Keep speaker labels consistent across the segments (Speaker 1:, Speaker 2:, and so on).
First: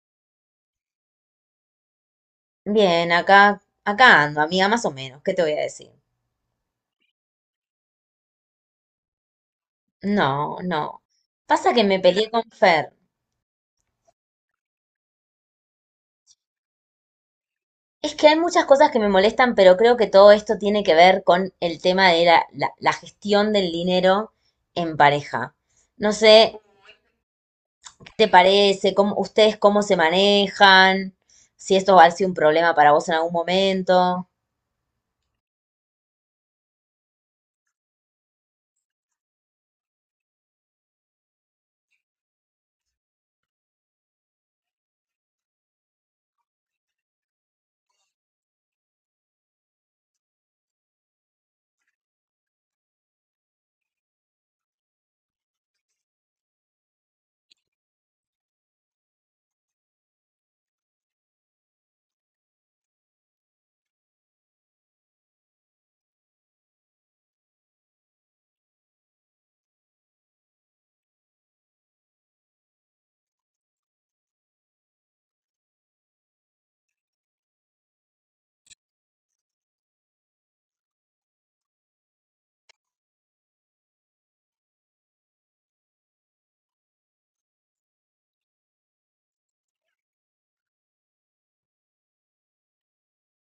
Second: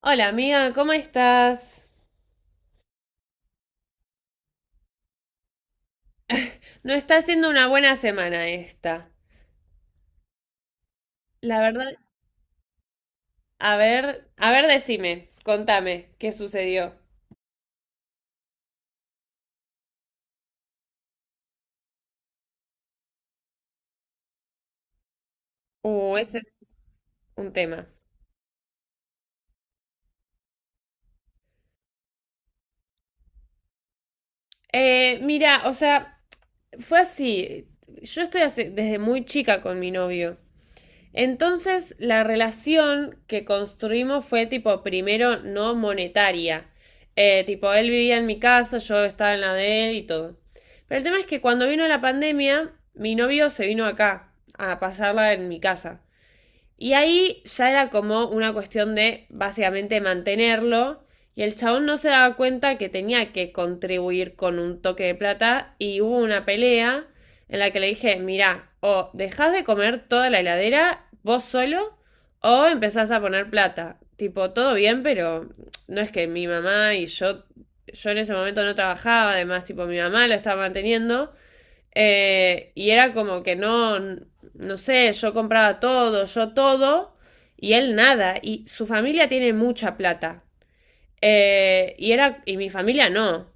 Speaker 1: Hola amiga, ¿cómo estás?
Speaker 2: Bien, acá ando, amiga, más o menos. ¿Qué te voy a decir?
Speaker 1: No está siendo una buena semana esta.
Speaker 2: No, no.
Speaker 1: La
Speaker 2: Pasa que
Speaker 1: verdad,
Speaker 2: me peleé con Fer.
Speaker 1: a ver, decime, contame, ¿qué sucedió?
Speaker 2: Es que hay muchas cosas que me molestan, pero creo que todo esto tiene que ver con el tema de la gestión del dinero en pareja. No
Speaker 1: Ese
Speaker 2: sé,
Speaker 1: es un tema.
Speaker 2: ¿qué te parece? ¿Cómo, ustedes cómo se manejan? Si esto va a ser un problema para vos en algún momento.
Speaker 1: Mira, o sea, fue así. Yo desde muy chica con mi novio. Entonces, la relación que construimos fue tipo, primero, no monetaria. Tipo, él vivía en mi casa, yo estaba en la de él y todo. Pero el tema es que cuando vino la pandemia, mi novio se vino acá a pasarla en mi casa. Y ahí ya era como una cuestión de básicamente mantenerlo. Y el chabón no se daba cuenta que tenía que contribuir con un toque de plata. Y hubo una pelea en la que le dije, mirá, o dejás de comer toda la heladera vos solo o empezás a poner plata. Tipo, todo bien, pero no es que mi mamá y yo en ese momento no trabajaba, además, tipo, mi mamá lo estaba manteniendo. Y era como que no, no sé, yo compraba todo, yo todo, y él nada. Y su familia tiene mucha plata. Y era, y mi familia no.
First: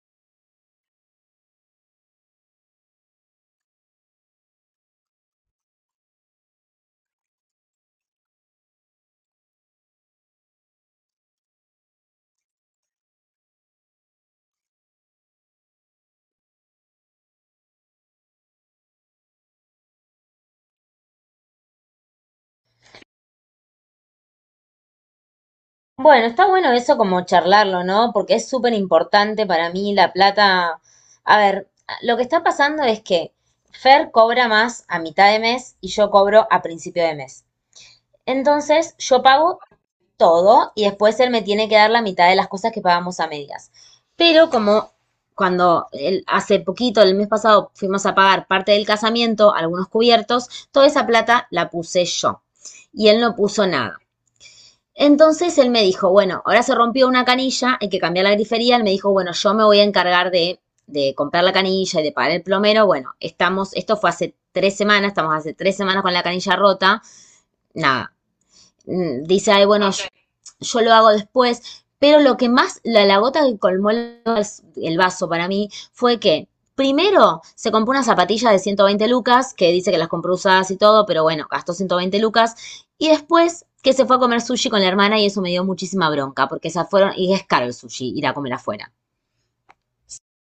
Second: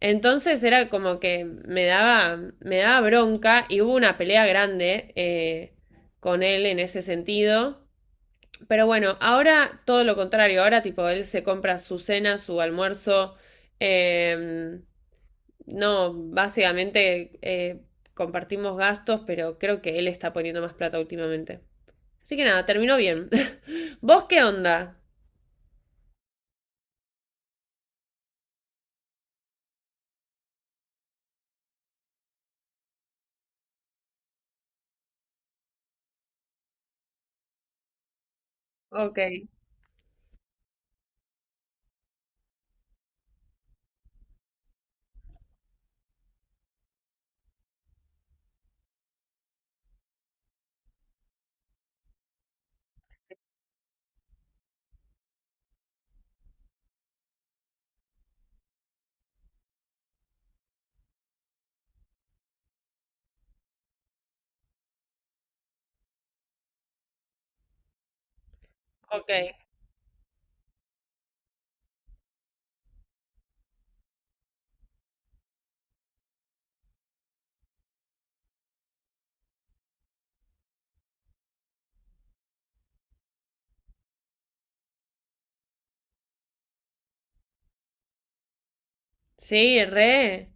Speaker 1: Entonces era como que me daba bronca y hubo una pelea grande con él en ese sentido. Pero bueno, ahora todo lo contrario, ahora tipo él se compra su cena, su almuerzo, eh, no, básicamente compartimos gastos, pero creo que él está poniendo más plata últimamente. Así que nada, terminó bien. ¿Vos qué onda?
Speaker 2: Bueno, está bueno eso como charlarlo, ¿no? Porque es súper importante para mí la plata. A ver, lo que está pasando es que Fer cobra más a mitad de mes y yo cobro a principio de mes. Entonces,
Speaker 1: Ok,
Speaker 2: yo pago todo y después él me tiene que dar la mitad de las cosas que pagamos a medias. Pero como cuando hace poquito, el mes pasado, fuimos a pagar parte del casamiento, algunos cubiertos, toda esa plata la puse yo y él no puso nada. Entonces él me dijo, bueno, ahora se rompió una canilla, hay que cambiar la grifería. Él me dijo, bueno, yo me voy a encargar de comprar la canilla y de pagar el plomero. Bueno, estamos, esto fue hace 3 semanas, estamos hace 3 semanas con la canilla rota. Nada, Mm,
Speaker 1: ok.
Speaker 2: dice, ay, bueno, yo lo hago después, pero lo que más, la gota que colmó el vaso para mí fue que primero se compró una zapatilla de 120 lucas, que dice que las compró usadas y todo, pero bueno, gastó 120 lucas, y después que se fue a comer sushi con la hermana y eso me dio muchísima bronca, porque se fueron, y es caro el sushi, ir a comer afuera.
Speaker 1: Sí, re,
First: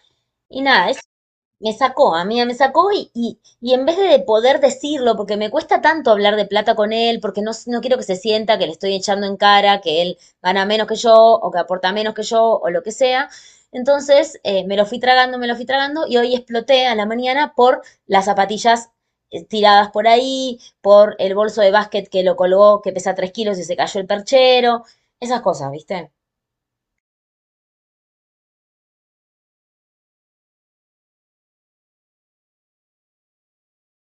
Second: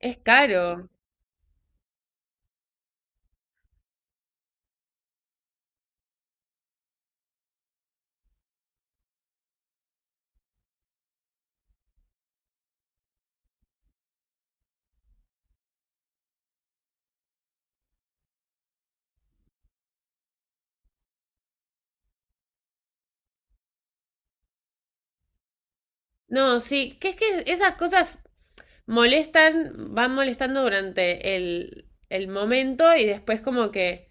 Speaker 1: es
Speaker 2: Y
Speaker 1: caro.
Speaker 2: nada, me sacó, amiga, me sacó y en vez de poder decirlo, porque me cuesta tanto hablar de plata con él, porque no, no quiero que se sienta que le estoy echando en cara, que él gana menos que yo, o que aporta menos que yo, o lo que sea. Entonces, me lo fui tragando, me lo fui tragando, y hoy exploté a la mañana por las zapatillas tiradas por ahí, por el bolso de básquet que lo colgó, que pesa 3 kilos y se cayó el perchero, esas cosas, ¿viste?
Speaker 1: No, sí, que es que esas cosas molestan, van molestando durante el momento y después como que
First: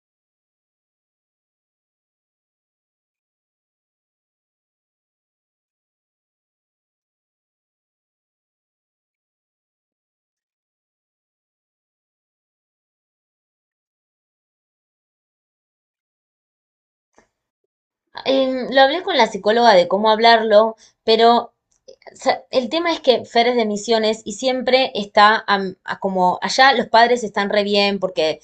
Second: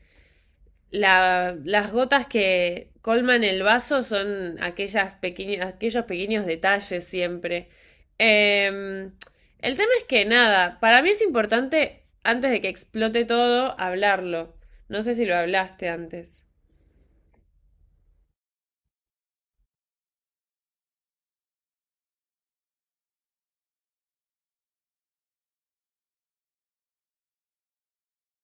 Speaker 1: la- las gotas que colman el vaso son aquellas pequeñas, aquellos pequeños detalles siempre. Em, el tema es que nada, para mí es importante, antes de que explote todo, hablarlo. No sé si lo hablaste antes.
Speaker 2: Lo hablé con la psicóloga de cómo hablarlo, pero sea, el tema es que Fer es de Misiones y siempre está a como allá los padres están re bien porque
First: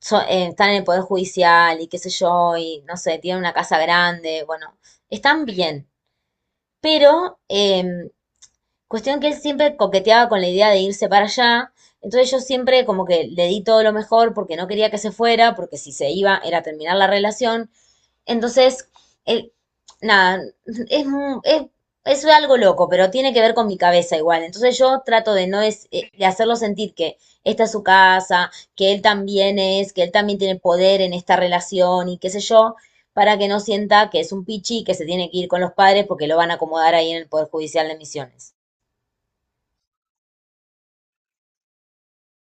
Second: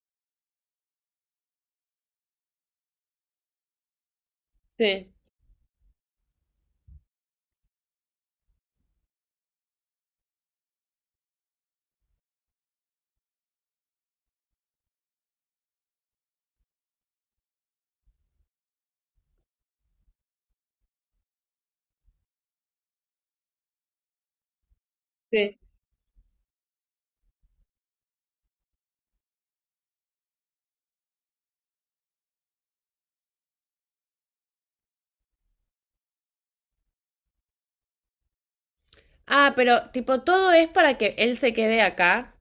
Speaker 2: están en el Poder Judicial y qué sé yo, y no sé, tienen una casa grande, bueno,
Speaker 1: Sí,
Speaker 2: están bien. Pero cuestión que él siempre coqueteaba con la idea de irse para allá, entonces yo siempre como que le di todo lo mejor porque no quería que se fuera, porque si se iba era terminar la relación, entonces, el- nada, es, es, es algo loco, pero tiene que ver con mi cabeza igual. Entonces yo trato de
Speaker 1: sí.
Speaker 2: no es, de hacerlo sentir que esta es su casa, que él también es, que él también tiene poder en esta relación y qué sé yo, para que no sienta que es un pichi que se tiene que ir con los padres porque lo van a acomodar ahí en el Poder Judicial de Misiones.
Speaker 1: Ah, pero tipo, todo es para que él se quede acá.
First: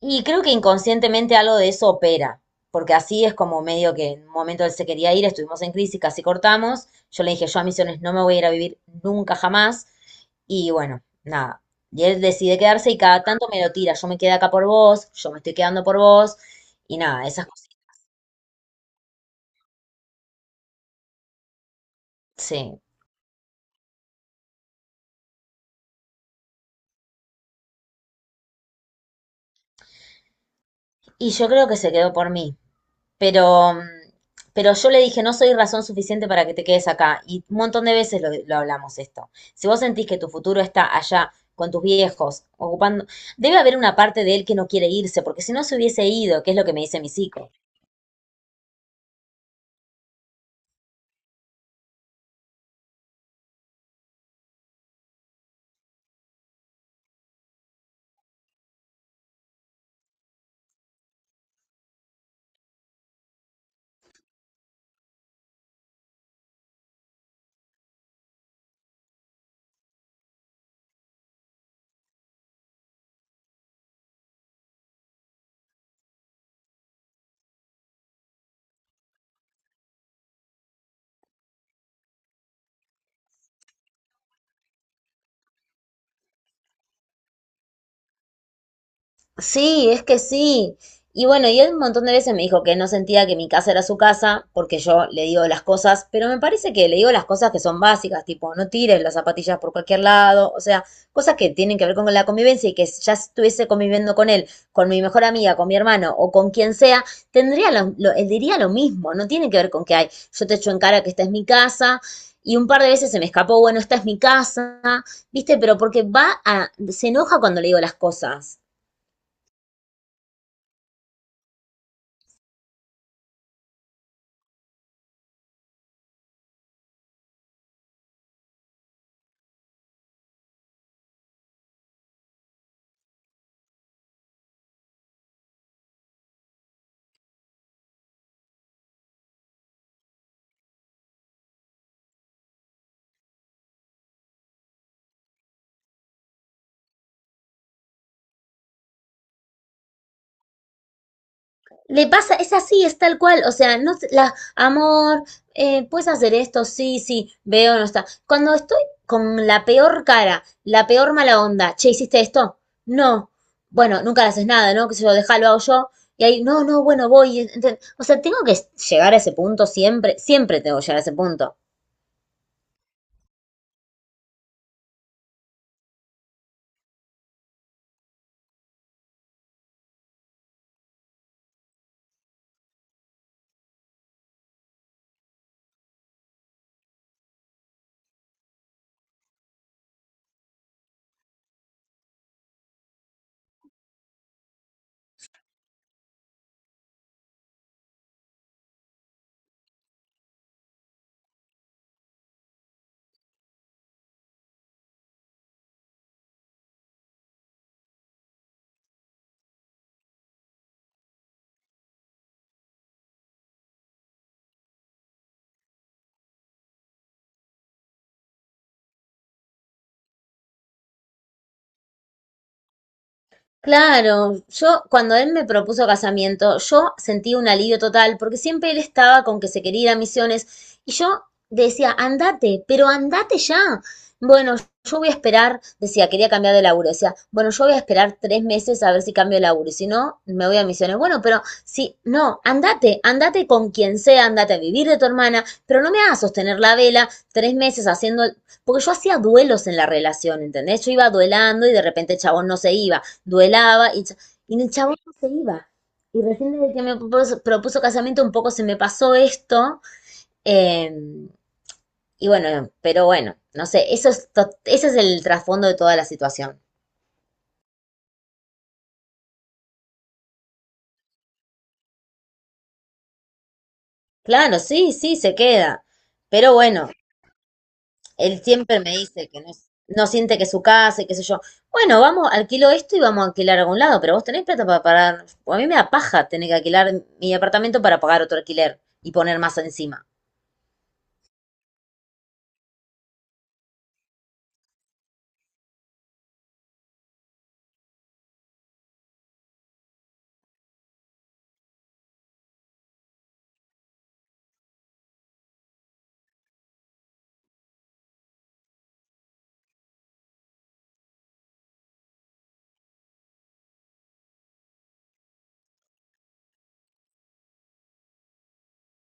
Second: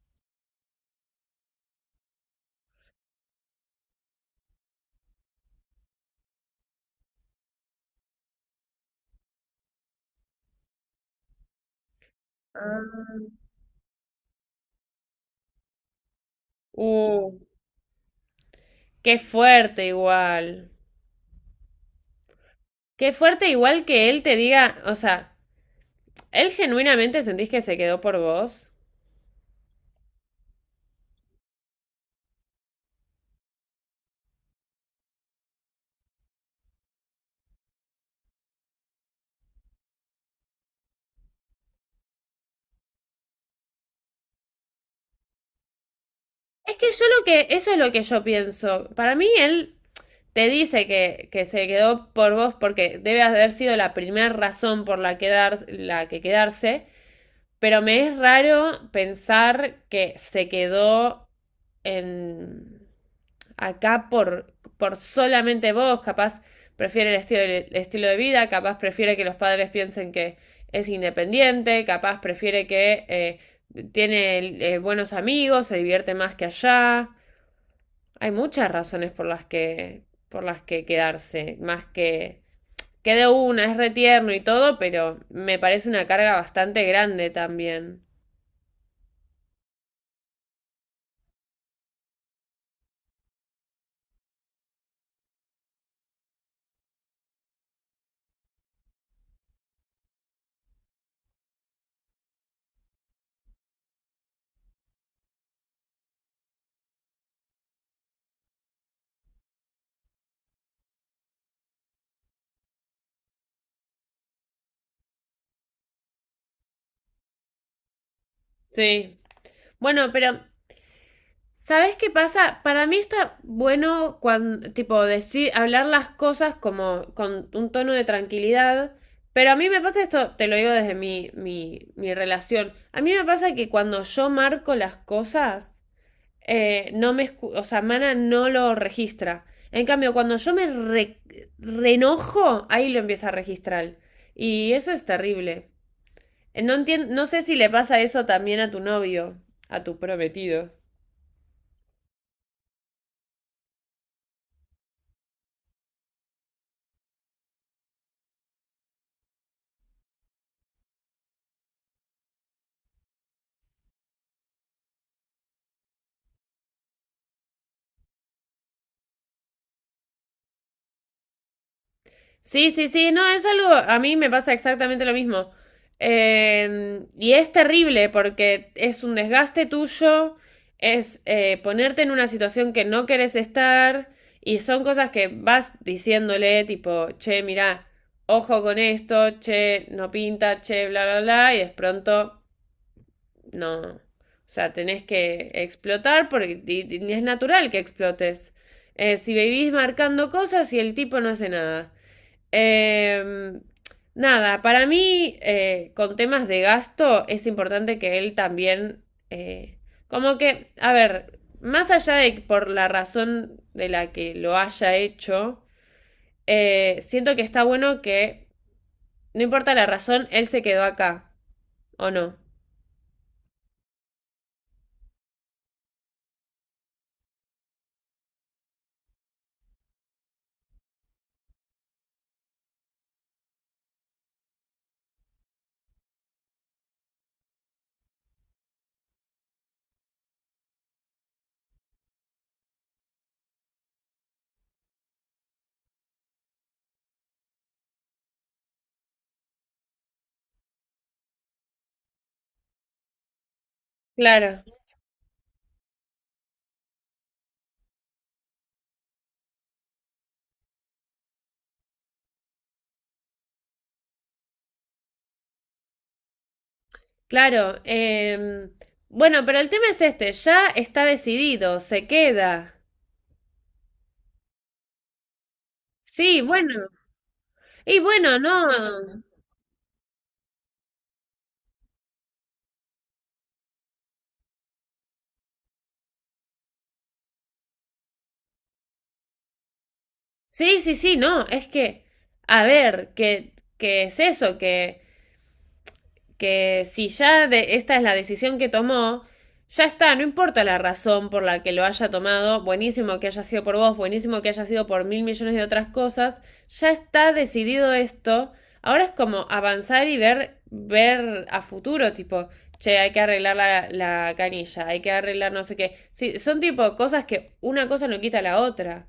Speaker 2: Y creo que inconscientemente algo de eso opera, porque así es como medio que en un momento él se quería ir, estuvimos en crisis, casi cortamos. Yo le dije, yo a Misiones no me voy a ir a vivir nunca jamás. Y bueno, nada. Y él decide quedarse y cada
Speaker 1: Ah.
Speaker 2: tanto me lo tira. Yo me quedé acá por vos, yo me estoy quedando por vos. Y nada,
Speaker 1: Uh,
Speaker 2: esas cosas.
Speaker 1: qué fuerte igual.
Speaker 2: Sí.
Speaker 1: Qué fuerte igual que él te diga, o sea, ¿él genuinamente sentís que se quedó por vos?
Speaker 2: Y yo creo que se quedó por mí. Pero, pero yo le dije, no soy razón suficiente para que te quedes acá. Y un montón de veces lo hablamos esto. Si vos sentís que tu futuro está allá con tus viejos, ocupando, debe haber una parte de él que no quiere irse, porque si no se hubiese ido, que es lo que
Speaker 1: Es
Speaker 2: me
Speaker 1: que
Speaker 2: dice
Speaker 1: yo
Speaker 2: mi
Speaker 1: lo que,
Speaker 2: psico.
Speaker 1: eso es lo que yo pienso. Para mí él te dice que se quedó por vos porque debe haber sido la primera razón por la, quedar, la que quedarse, pero me es raro pensar que se quedó en acá por solamente vos, capaz prefiere el estilo de vida, capaz prefiere que los padres piensen que es independiente, capaz prefiere que tiene buenos amigos, se divierte más que allá. Hay muchas razones por las que quedarse, más que una, es retierno y todo, pero me parece una carga bastante grande también.
Speaker 2: Sí, es que sí. Y bueno, y él un montón de veces me dijo que no sentía que mi casa era su casa, porque yo le digo las cosas, pero me parece que le digo las cosas que son básicas, tipo, no tires las zapatillas por cualquier lado, o sea, cosas que tienen que ver con la convivencia y que si ya estuviese conviviendo con él, con mi mejor amiga, con mi hermano o con quien sea, tendría él diría lo mismo, no tiene que ver con que hay, yo te echo en cara que esta es mi casa. Y un par de veces se me escapó, bueno, esta es mi casa, ¿viste? Pero porque va a, se enoja cuando le digo las cosas.
Speaker 1: Sí. Bueno, pero ¿sabes qué pasa? Para mí está bueno cuando tipo decir hablar las cosas como con un tono de tranquilidad, pero a mí me pasa esto, te lo digo desde mi relación. A mí me pasa que cuando yo marco las cosas no me escu- o sea, Mana no lo registra. En cambio, cuando yo me re- reenojo, ahí lo empieza a registrar. Y eso es terrible. No entien- no sé si le pasa eso también a tu novio, a tu prometido.
Speaker 2: Le pasa, es así, es tal cual, o sea, no, la, amor, puedes hacer esto, sí, sí, veo, no está. Cuando estoy con la peor cara, la peor mala onda, che, ¿hiciste esto? No, bueno, nunca le haces nada, ¿no? Que se lo deja, lo hago yo, y ahí, no, no, bueno, o sea, tengo que llegar a ese punto siempre, siempre tengo que llegar a ese punto.
Speaker 1: Sí, sí, sí, no, es algo, a mí me pasa exactamente lo mismo. Y es terrible porque es un desgaste tuyo, es ponerte en una situación que no querés estar y son cosas que vas diciéndole tipo, che, mirá, ojo con esto, che, no pinta, che, bla, bla, bla, y de pronto no. O sea, tenés que explotar porque y es natural que explotes. Si vivís marcando cosas y el tipo no hace nada. Eh, nada, para mí, con temas de gasto, es importante que él también, eh, como que, a ver, más allá de por la razón de la que lo haya hecho, siento que está bueno que, no importa la razón, él se quedó acá, ¿o no?
Speaker 2: Claro, yo cuando él me propuso casamiento, yo sentí un alivio total, porque siempre él estaba con que se quería ir a Misiones, y yo decía, andate, pero andate ya. Bueno, yo voy a esperar, decía, quería cambiar de laburo, decía, bueno, yo voy a esperar 3 meses a ver si cambio de laburo, y si no, me voy a Misiones. Bueno, pero si, no, andate, andate con quien sea, andate a vivir de tu hermana, pero no me hagas sostener la vela 3 meses haciendo, porque yo hacía duelos en la relación, ¿entendés? Yo iba duelando y de repente el chabón no se iba duelaba y
Speaker 1: Claro,
Speaker 2: el chabón no se iba. Y recién desde que me propuso casamiento un poco se me pasó esto. eh, y bueno, pero bueno, no sé, eso es ese es el trasfondo de toda la situación.
Speaker 1: claro. Bueno, pero el tema es este, ya está decidido, se queda.
Speaker 2: Claro, sí, sí, se queda.
Speaker 1: Sí,
Speaker 2: Pero
Speaker 1: bueno.
Speaker 2: bueno,
Speaker 1: Y bueno,
Speaker 2: él siempre me
Speaker 1: no.
Speaker 2: dice que no, no siente que es su casa y qué sé yo. Bueno, vamos, alquilo esto y vamos a alquilar a algún lado, pero vos tenés plata para pagar. A mí me da paja tener que alquilar mi apartamento para pagar otro alquiler y poner más encima.
Speaker 1: Sí, sí, sí, no, es que, a ver, que es eso, que si ya de- esta es la decisión que tomó, ya está, no importa la razón por la que lo haya tomado, buenísimo que haya sido por vos, buenísimo que haya sido por mil millones de otras cosas, ya está decidido esto, ahora es como avanzar y ver, ver a futuro, tipo, che, hay que arreglar la, la canilla, hay que arreglar no sé qué, sí, son tipo cosas que una cosa no quita la otra.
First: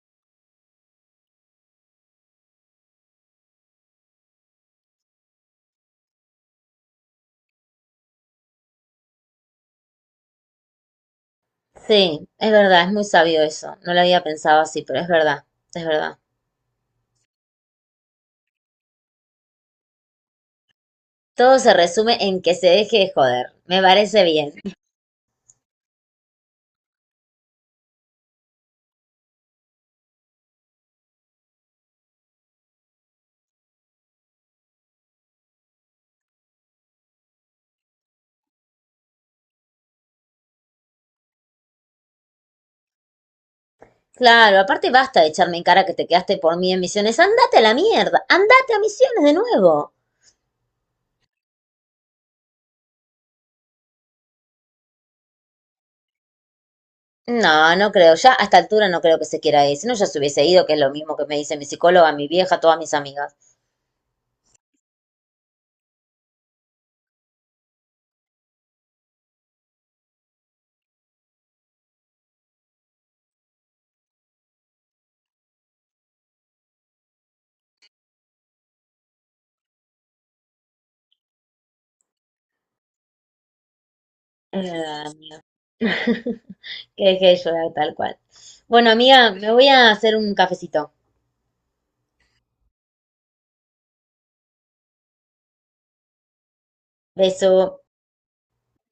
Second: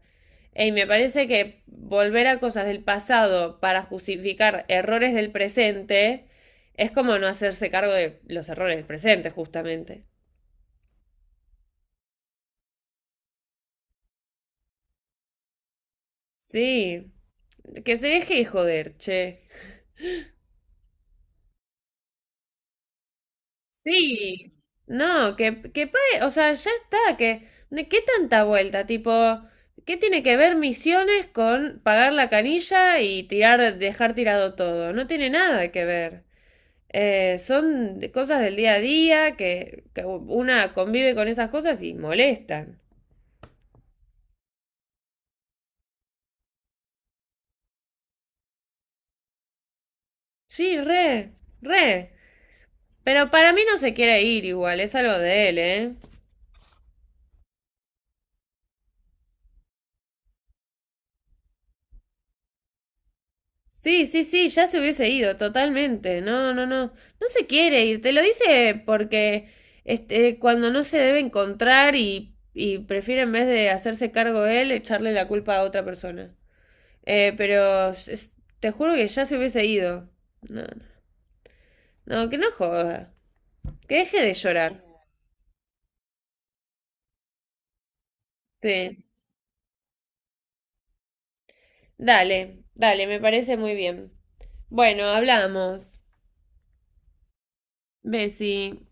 Speaker 1: Y me parece que volver a cosas del pasado para justificar errores del presente es como no hacerse cargo de los errores del presente, justamente.
Speaker 2: Sí, es verdad, es muy sabio eso. No lo había pensado así, pero es verdad, es verdad.
Speaker 1: Sí. Que se deje de joder, che.
Speaker 2: Todo se resume en que se deje de joder. Me parece
Speaker 1: Sí,
Speaker 2: bien.
Speaker 1: no, que pague, o sea, ya está, que, ¿de qué tanta vuelta? Tipo, ¿qué tiene que ver misiones con pagar la canilla y tirar, dejar tirado todo? No tiene nada que ver. Son de- cosas del día a día que una convive con esas cosas y molestan.
Speaker 2: Claro, aparte basta de echarme en cara que te quedaste por mí en Misiones. Andate a la mierda, andate a Misiones de nuevo.
Speaker 1: Sí, re, re. Pero para mí no se quiere ir igual, es algo de él, ¿eh?
Speaker 2: No, no creo, ya a esta altura no creo que se quiera ir. Si no, ya se hubiese ido, que es lo mismo que me dice mi psicóloga, mi vieja, todas mis amigas.
Speaker 1: Sí, sí, sí, ya se hubiese ido, totalmente. No, no, no. No se quiere ir, te lo dice porque este, cuando no se debe encontrar y prefiere en vez de hacerse cargo él, echarle la culpa a otra persona. Pero es- te juro que ya se hubiese ido. No, no, no, que no joda. Que deje de llorar.
Speaker 2: Eh, que deje de llorar tal cual. Bueno,
Speaker 1: Sí.
Speaker 2: amiga, me voy a hacer un cafecito.
Speaker 1: Dale, dale, me parece muy bien. Bueno, hablamos.
Speaker 2: Beso.
Speaker 1: Bessie.